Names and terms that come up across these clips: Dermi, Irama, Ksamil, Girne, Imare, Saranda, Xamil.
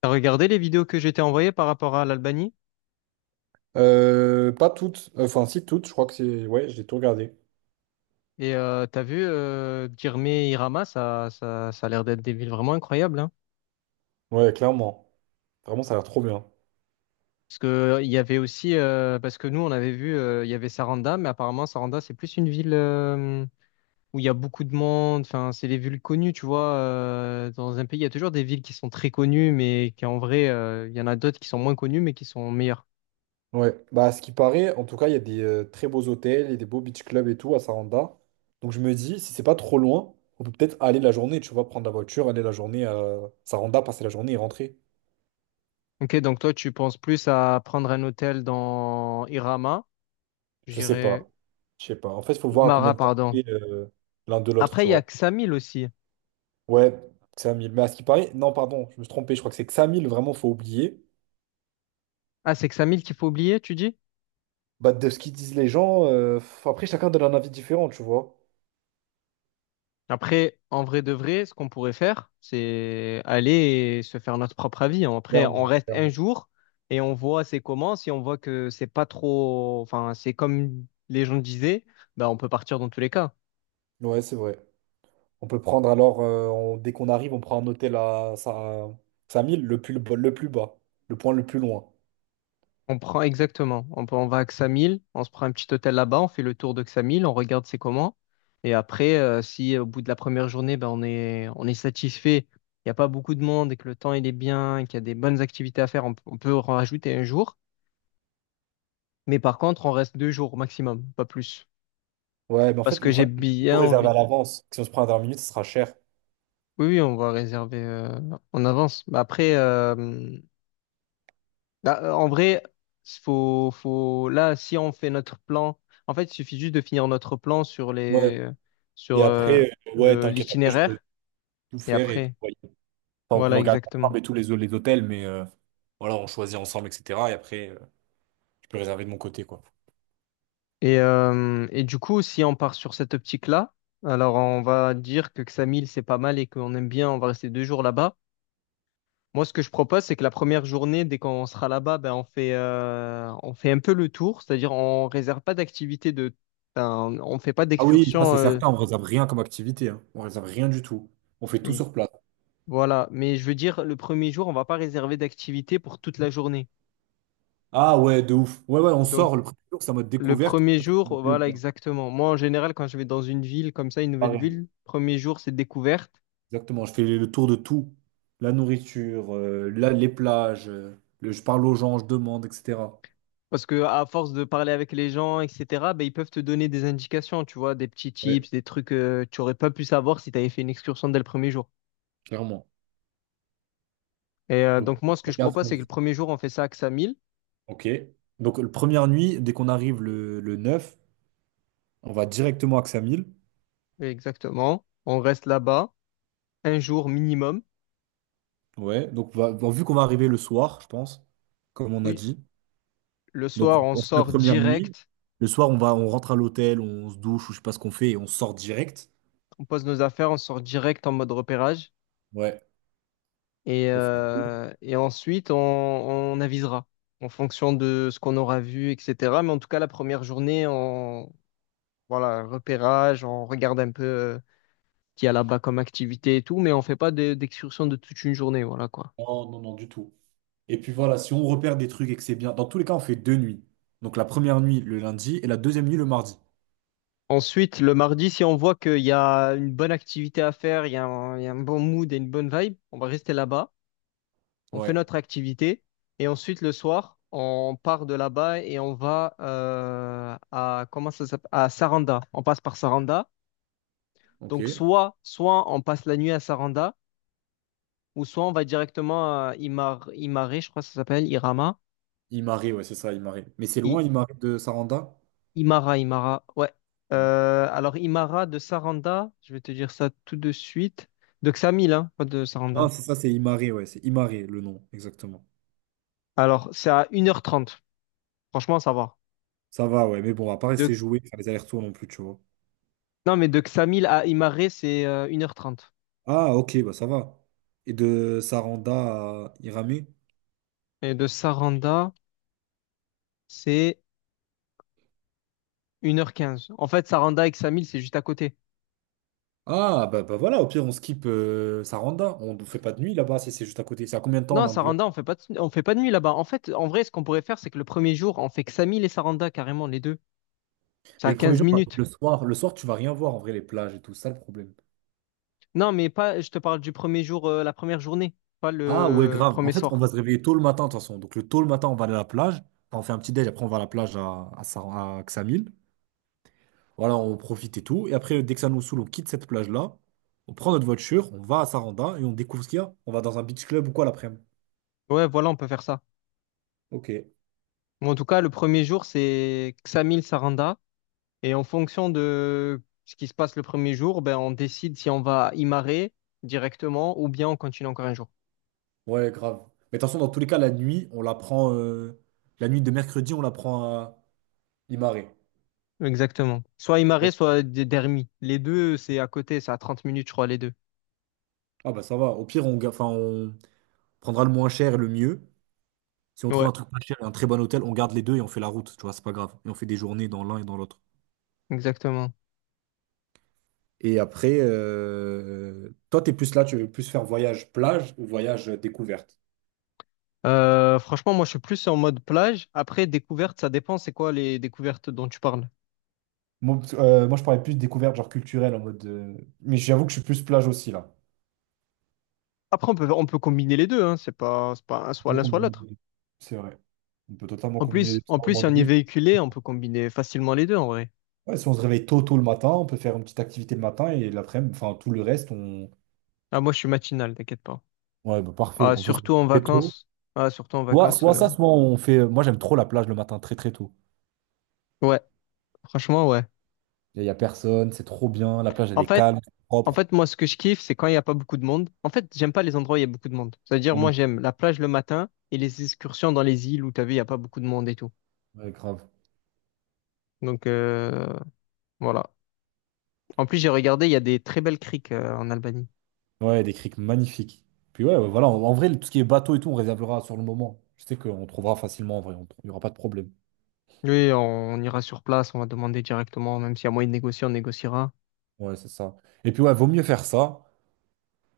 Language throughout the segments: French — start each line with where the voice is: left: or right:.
left: T'as regardé les vidéos que j'étais t'ai envoyées par rapport à l'Albanie
right: Pas toutes. Enfin, si toutes, je crois que c'est. Ouais, j'ai tout regardé.
left: et t'as vu Girne et Irama, ça a l'air d'être des villes vraiment incroyables, hein.
right: Ouais, clairement. Vraiment, ça a l'air trop bien.
left: Parce que il y avait aussi, parce que nous on avait vu, il y avait Saranda, mais apparemment Saranda c'est plus une ville où il y a beaucoup de monde. Enfin, c'est les villes connues, tu vois. Dans un pays, il y a toujours des villes qui sont très connues, mais qui en vrai, il y en a d'autres qui sont moins connues, mais qui sont meilleures.
right: Ouais. Bah, à ce qui paraît, en tout cas, il y a des très beaux hôtels, il y a des beaux beach clubs et tout à Saranda. Donc, je me dis, si c'est pas trop loin, on peut peut-être aller la journée, tu vois, prendre la voiture, aller la journée à Saranda, passer la journée et rentrer.
left: Ok, donc toi tu penses plus à prendre un hôtel dans Irama,
right: Je sais pas.
left: j'irais
right: Je sais pas. En fait, il faut voir à combien
left: Mara,
right: de temps
left: pardon.
right: c'est l'un de l'autre,
left: Après,
right: tu
left: il y a
right: vois.
left: Xamil aussi.
right: Ouais, 5000. Mais à ce qui paraît, non, pardon, je me suis trompé. Je crois que c'est que 5000, vraiment, faut oublier.
left: Ah, c'est Xamil qu'il faut oublier, tu dis?
right: Bah, de ce qu'ils disent les gens, après chacun donne un avis différent, tu vois.
left: Après, en vrai de vrai, ce qu'on pourrait faire, c'est aller et se faire notre propre avis. Après, on
right: Clairement,
left: reste un
right: clairement.
left: jour et on voit c'est comment. Si on voit que c'est pas trop, enfin, c'est comme les gens disaient, bah, on peut partir dans tous les cas.
right: Ouais, c'est vrai. On peut prendre alors, dès qu'on arrive, on prend un hôtel à, 5000, le plus, le plus bas, le point le plus loin.
left: On prend exactement. On va à Xamil, on se prend un petit hôtel là-bas, on fait le tour de Xamil, on regarde c'est comment. Et après, si au bout de la première journée, ben, on est satisfait, il n'y a pas beaucoup de monde et que le temps il est bien, et qu'il y a des bonnes activités à faire, on peut en rajouter un jour. Mais par contre, on reste 2 jours au maximum, pas plus.
right: Ouais, mais en
left: Parce
right: fait, le
left: que j'ai
right: problème, c'est qu'il faut tout
left: bien
right: réserver à
left: envie.
right: l'avance. Si on se prend à dernière minute, ce sera cher.
left: Oui, oui, on va réserver en avance. Mais après, bah, en vrai, faut, là, si on fait notre plan, en fait, il suffit juste de finir notre plan sur
right: Ouais.
left: sur
right: Et
left: euh,
right: après, ouais, t'inquiète, après, je peux
left: l'itinéraire
right: tout
left: et
right: faire et tout.
left: après,
right: Voyer. Enfin, on peut
left: voilà,
right: regarder
left: exactement.
right: ensemble et tous les hôtels, mais voilà, on choisit ensemble, etc. Et après, je peux réserver de mon côté, quoi.
left: Et du coup, si on part sur cette optique-là, alors on va dire que Xamil, c'est pas mal et qu'on aime bien, on va rester 2 jours là-bas. Moi, ce que je propose, c'est que la première journée, dès qu'on sera là-bas, ben, on fait un peu le tour, c'est-à-dire on réserve pas d'activité de, ben, on fait pas
right: Ah oui, ça
left: d'excursion.
right: c'est certain, on réserve rien comme activité, hein. On réserve rien du tout. On fait tout sur place.
left: Voilà, mais je veux dire, le premier jour, on va pas réserver d'activité pour toute la journée.
right: Ah ouais, de ouf. Ouais, ouais, on
left: Donc,
right: sort le premier jour, c'est en mode
left: le
right: découverte.
left: premier
right: Ça me
left: jour,
right: plaît ou
left: voilà,
right: pas.
left: exactement. Moi, en général, quand je vais dans une ville comme ça, une nouvelle
right: Pareil,
left: ville, premier jour, c'est découverte.
right: exactement. Je fais le tour de tout. La nourriture, les plages, je parle aux gens, je demande, etc.
left: Parce que à force de parler avec les gens, etc., ben, ils peuvent te donner des indications, tu vois, des petits
right: Ouais,
left: tips, des trucs que tu aurais pas pu savoir si tu avais fait une excursion dès le premier jour.
right: clairement.
left: Et
right: Donc,
left: donc, moi, ce
right: on
left: que je
right: regarde ce
left: propose,
right: qu'on
left: c'est que le
right: dit.
left: premier jour, on fait ça à Ksamil.
right: Ok. Donc, la première nuit, dès qu'on arrive le 9, on va directement à Xamil.
left: Exactement. On reste là-bas, un jour minimum.
right: Ouais. Donc, bon, vu qu'on va arriver le soir, je pense, comme on a
left: Oui,
right: dit.
left: le
right: Donc,
left: soir,
right: on,
left: on
right: on fait la
left: sort
right: première nuit.
left: direct.
right: Le soir, on rentre à l'hôtel, on se douche ou je sais pas ce qu'on fait et on sort direct.
left: On pose nos affaires, on sort direct en mode repérage
right: Ouais.
left: et,
right: On fait tout.
left: euh, et ensuite on avisera en fonction de ce qu'on aura vu, etc. Mais en tout cas, la première journée, voilà, repérage, on regarde un peu ce qu'il y a là-bas comme activité et tout, mais on fait pas d'excursion de toute une journée, voilà quoi.
right: Non, non, non, du tout. Et puis voilà, si on repère des trucs et que c'est bien, dans tous les cas, on fait deux nuits. Donc, la première nuit le lundi et la deuxième nuit le mardi.
left: Ensuite, le mardi, si on voit qu'il y a une bonne activité à faire, il y a un bon mood et une bonne vibe, on va rester là-bas. On fait
right: Ouais.
left: notre activité et ensuite le soir, on part de là-bas et on va à comment ça s'appelle? À Saranda. On passe par Saranda.
right: Ok.
left: Donc soit on passe la nuit à Saranda ou soit on va directement à Imare, je crois que ça s'appelle Irama.
right: Imare, ouais, c'est ça, Imare. Mais c'est
left: I-
right: loin, Imare de Saranda?
left: Imara. Ouais. Alors, Imara de Saranda, je vais te dire ça tout de suite. De Xamil, hein, pas de Saranda.
right: Non, c'est ça, c'est Imare, ouais, c'est Imare le nom, exactement.
left: Alors, c'est à 1h30. Franchement, ça va.
right: Ça va, ouais, mais bon, on va pas rester
left: De...
right: jouer, faire les allers-retours non plus, tu vois.
left: Non, mais de Xamil à Imare, c'est 1h30.
right: Ah, ok, bah ça va. Et de Saranda à Iramé?
left: Et de Saranda, c'est 1h15. En fait, Saranda et Xamil, c'est juste à côté.
right: Ah, bah, bah voilà, au pire, on skip Saranda. On ne fait pas de nuit là-bas si c'est juste à côté. C'est à combien de temps
left: Non,
right: l'un de l'autre?
left: Saranda, on fait pas de, nuit là-bas. En fait, en vrai, ce qu'on pourrait faire, c'est que le premier jour, on fait Xamil et Saranda, carrément, les deux. C'est
right: Mais
left: à
right: le premier
left: 15
right: jour,
left: minutes.
right: le soir, tu vas rien voir en vrai, les plages et tout ça, le problème.
left: Non, mais pas, je te parle du premier jour, la première journée, pas
right: Ah, ouais,
left: le
right: grave. En
left: premier
right: fait, on
left: soir.
right: va se réveiller tôt le matin, de toute façon. Donc, le tôt le matin, on va aller à la plage. Enfin, on fait un petit déj. Après, on va à la plage à Ksamil. Voilà, on profite et tout. Et après, dès que ça nous saoule, on quitte cette plage-là. On prend notre voiture, on va à Saranda et on découvre ce qu'il y a. On va dans un beach club ou quoi l'après-midi.
left: Ouais, voilà, on peut faire ça.
right: Ok.
left: Bon, en tout cas, le premier jour, c'est Xamil, Saranda. Et en fonction de ce qui se passe le premier jour, ben, on décide si on va y marrer directement ou bien on continue encore un jour.
right: Ouais, grave. Mais attention, dans tous les cas, la nuit, on la prend. La nuit de mercredi, on la prend à Imare.
left: Exactement. Soit Imare,
right: Donc,
left: soit Dermi. Les deux, c'est à côté, c'est à 30 minutes, je crois, les deux.
right: ah bah ça va. Au pire, enfin, on prendra le moins cher et le mieux. Si on trouve
left: Ouais.
right: un truc pas cher et un très bon hôtel, on garde les deux et on fait la route. Tu vois, c'est pas grave. Et on fait des journées dans l'un et dans l'autre.
left: Exactement.
right: Et après, toi, t'es plus là, tu veux plus faire voyage plage ou voyage découverte?
left: Franchement, moi, je suis plus en mode plage. Après, découverte, ça dépend, c'est quoi les découvertes dont tu parles.
right: Moi, je parlais plus de découverte, genre culturelle, en mode. Mais j'avoue que je suis plus plage aussi, là.
left: Après, on peut combiner les deux, hein. C'est pas
right: On
left: soit
right: peut
left: l'un, soit
right: combiner
left: l'autre.
right: les deux. C'est vrai. On peut totalement combiner les deux.
left: En
right: À un
left: plus,
right: moment
left: si on y est
right: donné.
left: véhiculé, on peut combiner facilement les deux, en vrai.
right: Ouais, si on se réveille tôt, tôt le matin, on peut faire une petite activité le matin et l'après-midi, enfin tout le reste, on.
left: Ah, moi, je suis matinal, t'inquiète pas.
right: Ouais, bah, parfait.
left: Ah,
right: On peut se
left: surtout en
right: lever tôt.
left: vacances. Ah, surtout en
right: Soit,
left: vacances.
right: soit ça, soit on fait. Moi, j'aime trop la plage le matin, très très tôt.
left: Ouais, franchement, ouais.
right: Il n'y a personne, c'est trop bien. La plage, elle
left: En
right: est
left: fait,
right: calme,
left: En
right: propre.
left: fait, moi, ce que je kiffe, c'est quand il n'y a pas beaucoup de monde. En fait, j'aime pas les endroits où il y a beaucoup de monde. C'est-à-dire,
right: Non,
left: moi,
right: non,
left: j'aime la plage le matin et les excursions dans les îles où, t'as vu, il n'y a pas beaucoup de monde et tout.
right: ouais, grave.
left: Donc, voilà. En plus, j'ai regardé, il y a des très belles criques en Albanie.
right: Ouais, des criques magnifiques. Puis ouais, ouais, voilà. En vrai, tout ce qui est bateau et tout, on réservera sur le moment. Je sais qu'on trouvera facilement en vrai. Il n'y aura pas de problème.
left: Oui, on ira sur place, on va demander directement, même s'il y a moyen de négocier, on négociera.
right: Ouais, c'est ça. Et puis ouais, vaut mieux faire ça,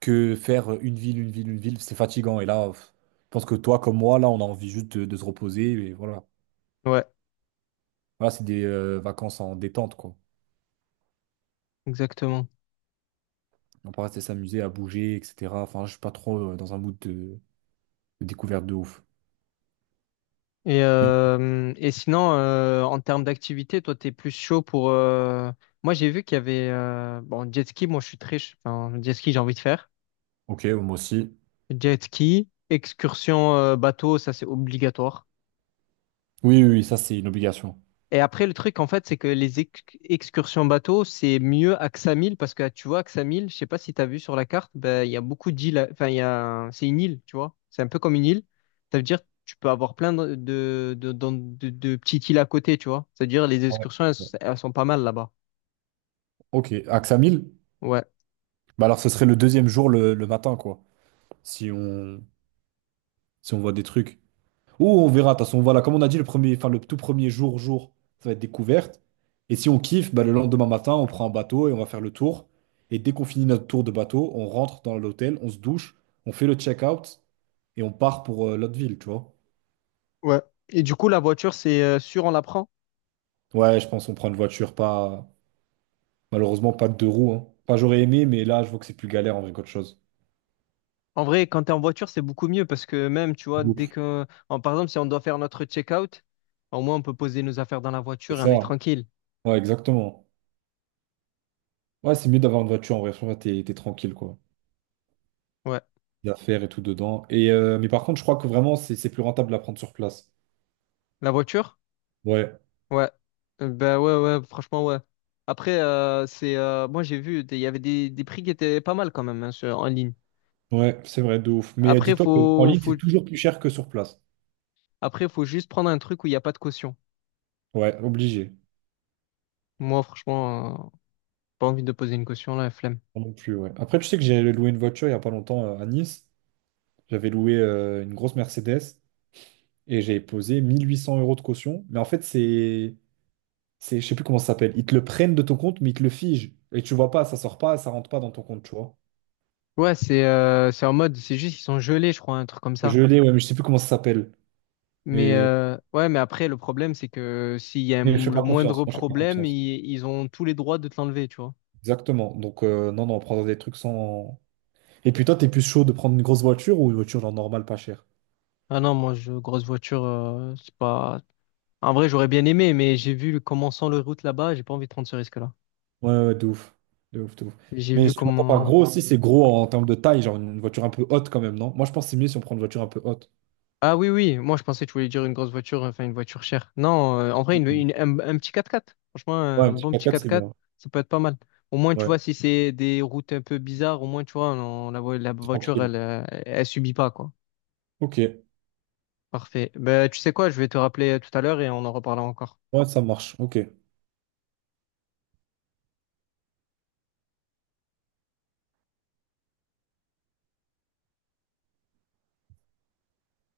right: que faire une ville, une ville, une ville, c'est fatigant. Et là, pff, je pense que toi, comme moi, là, on a envie juste de se reposer. Et voilà.
left: Ouais,
right: Voilà, c'est des vacances en détente, quoi.
left: exactement.
right: On peut rester s'amuser à bouger, etc. Enfin, je suis pas trop dans un mood de découverte de ouf.
left: Et,
right: Bon,
left: euh, et sinon, en termes d'activité, toi, t'es plus chaud pour... Moi, j'ai vu qu'il y avait... bon, jet ski, moi, je suis très... Enfin, jet ski, j'ai envie de faire.
right: ok, moi aussi.
left: Jet ski, excursion bateau, ça c'est obligatoire.
right: Oui, oui, oui, ça, c'est une obligation.
left: Et après, le truc, en fait, c'est que les excursions bateau, c'est mieux à Ksamil parce que tu vois, Ksamil, je sais pas si tu as vu sur la carte, ben, il y a beaucoup d'îles. Enfin, il y a... c'est une île, tu vois. C'est un peu comme une île. Ça veut dire tu peux avoir plein de petites îles à côté, tu vois. C'est-à-dire les
right: Ouais.
left: excursions, elles sont pas mal là-bas.
right: Ok, Axamil?
left: Ouais.
right: Bah alors, ce serait le deuxième jour le matin, quoi. Si on, si on voit des trucs. Ou on verra, de toute façon, voilà, comme on a dit, le premier, enfin, le tout premier jour, ça va être découverte. Et si on kiffe, bah, le lendemain matin, on prend un bateau et on va faire le tour. Et dès qu'on finit notre tour de bateau, on rentre dans l'hôtel, on se douche, on fait le check-out et on part pour l'autre ville, tu vois.
left: Ouais. Et du coup, la voiture, c'est sûr, on la prend?
right: Ouais, je pense qu'on prend une voiture, pas malheureusement pas de deux roues, hein. Enfin, j'aurais aimé, mais là, je vois que c'est plus galère en vrai qu'autre chose.
left: En vrai, quand t'es en voiture, c'est beaucoup mieux parce que même, tu vois, dès
right: Ouf.
left: que, par exemple, si on doit faire notre check-out, au moins on peut poser nos affaires dans la
right: C'est
left: voiture et on est
right: ça.
left: tranquille.
right: Ouais, exactement. Ouais, c'est mieux d'avoir une voiture en vrai. Franchement, t'es tranquille, quoi.
left: Ouais.
right: Les affaires et tout dedans. Mais par contre, je crois que vraiment, c'est plus rentable de la prendre sur place.
left: La voiture?
right: Ouais,
left: Ouais. Ben ouais, ouais, franchement, ouais. Après, moi j'ai vu, des- il y avait des prix qui étaient pas mal quand même hein, en ligne.
right: ouais, c'est vrai, de ouf. Mais
left: Après,
right: dis-toi que en ligne, c'est toujours plus cher que sur place.
left: faut juste prendre un truc où il n'y a pas de caution.
right: Ouais, obligé.
left: Moi, franchement, pas envie de poser une caution là, flemme.
right: Moi non plus, ouais. Après, tu sais que j'ai loué une voiture il n'y a pas longtemps à Nice. J'avais loué une grosse Mercedes et j'ai posé 1 800 euros de caution. Mais en fait, c'est. Je sais plus comment ça s'appelle. Ils te le prennent de ton compte, mais ils te le figent. Et tu vois pas, ça sort pas, ça rentre pas dans ton compte, tu vois.
left: Ouais, c'est en mode, c'est juste ils sont gelés, je crois, un truc comme ça.
right: Je l'ai, ouais, mais je sais plus comment ça s'appelle.
left: Mais
right: Mais,
left: ouais, mais après, le problème, c'est que s'il y a
right: mais je fais
left: le
right: pas confiance.
left: moindre
right: Moi, je fais pas
left: problème,
right: confiance.
left: ils ont tous les droits de te l'enlever, tu vois.
right: Exactement. Donc, non, non, prendre des trucs sans. Et puis toi, t'es plus chaud de prendre une grosse voiture ou une voiture genre normale pas chère?
left: Ah non, moi, grosse voiture, c'est pas. En vrai, j'aurais bien aimé, mais j'ai vu comment sont les routes là-bas, j'ai pas envie de prendre ce risque-là.
right: Ouais, ouais, de ouf. De ouf, de ouf.
left: J'ai
right: Mais
left: vu
right: je trouve pas
left: comment.
right: gros aussi, c'est gros en termes de taille, genre une voiture un peu haute quand même, non? Moi, je pense que c'est mieux si on prend une voiture un peu haute.
left: Ah oui, oui, moi, je pensais que tu voulais dire une grosse voiture, enfin, une voiture chère. Non, en vrai, un petit quatre quatre. Franchement,
right: Ouais,
left: un
right: un petit
left: bon
right: quatre
left: petit
right: x
left: quatre
right: c'est
left: quatre
right: bien.
left: ça peut être pas mal. Au moins, tu
right: Ouais,
left: vois, si c'est des routes un peu bizarres, au moins, tu vois, la voiture,
right: tranquille.
left: elle subit pas, quoi.
right: Ok.
left: Parfait. Ben, tu sais quoi, je vais te rappeler tout à l'heure et on en reparlera encore.
right: Ouais, ça marche. Ok.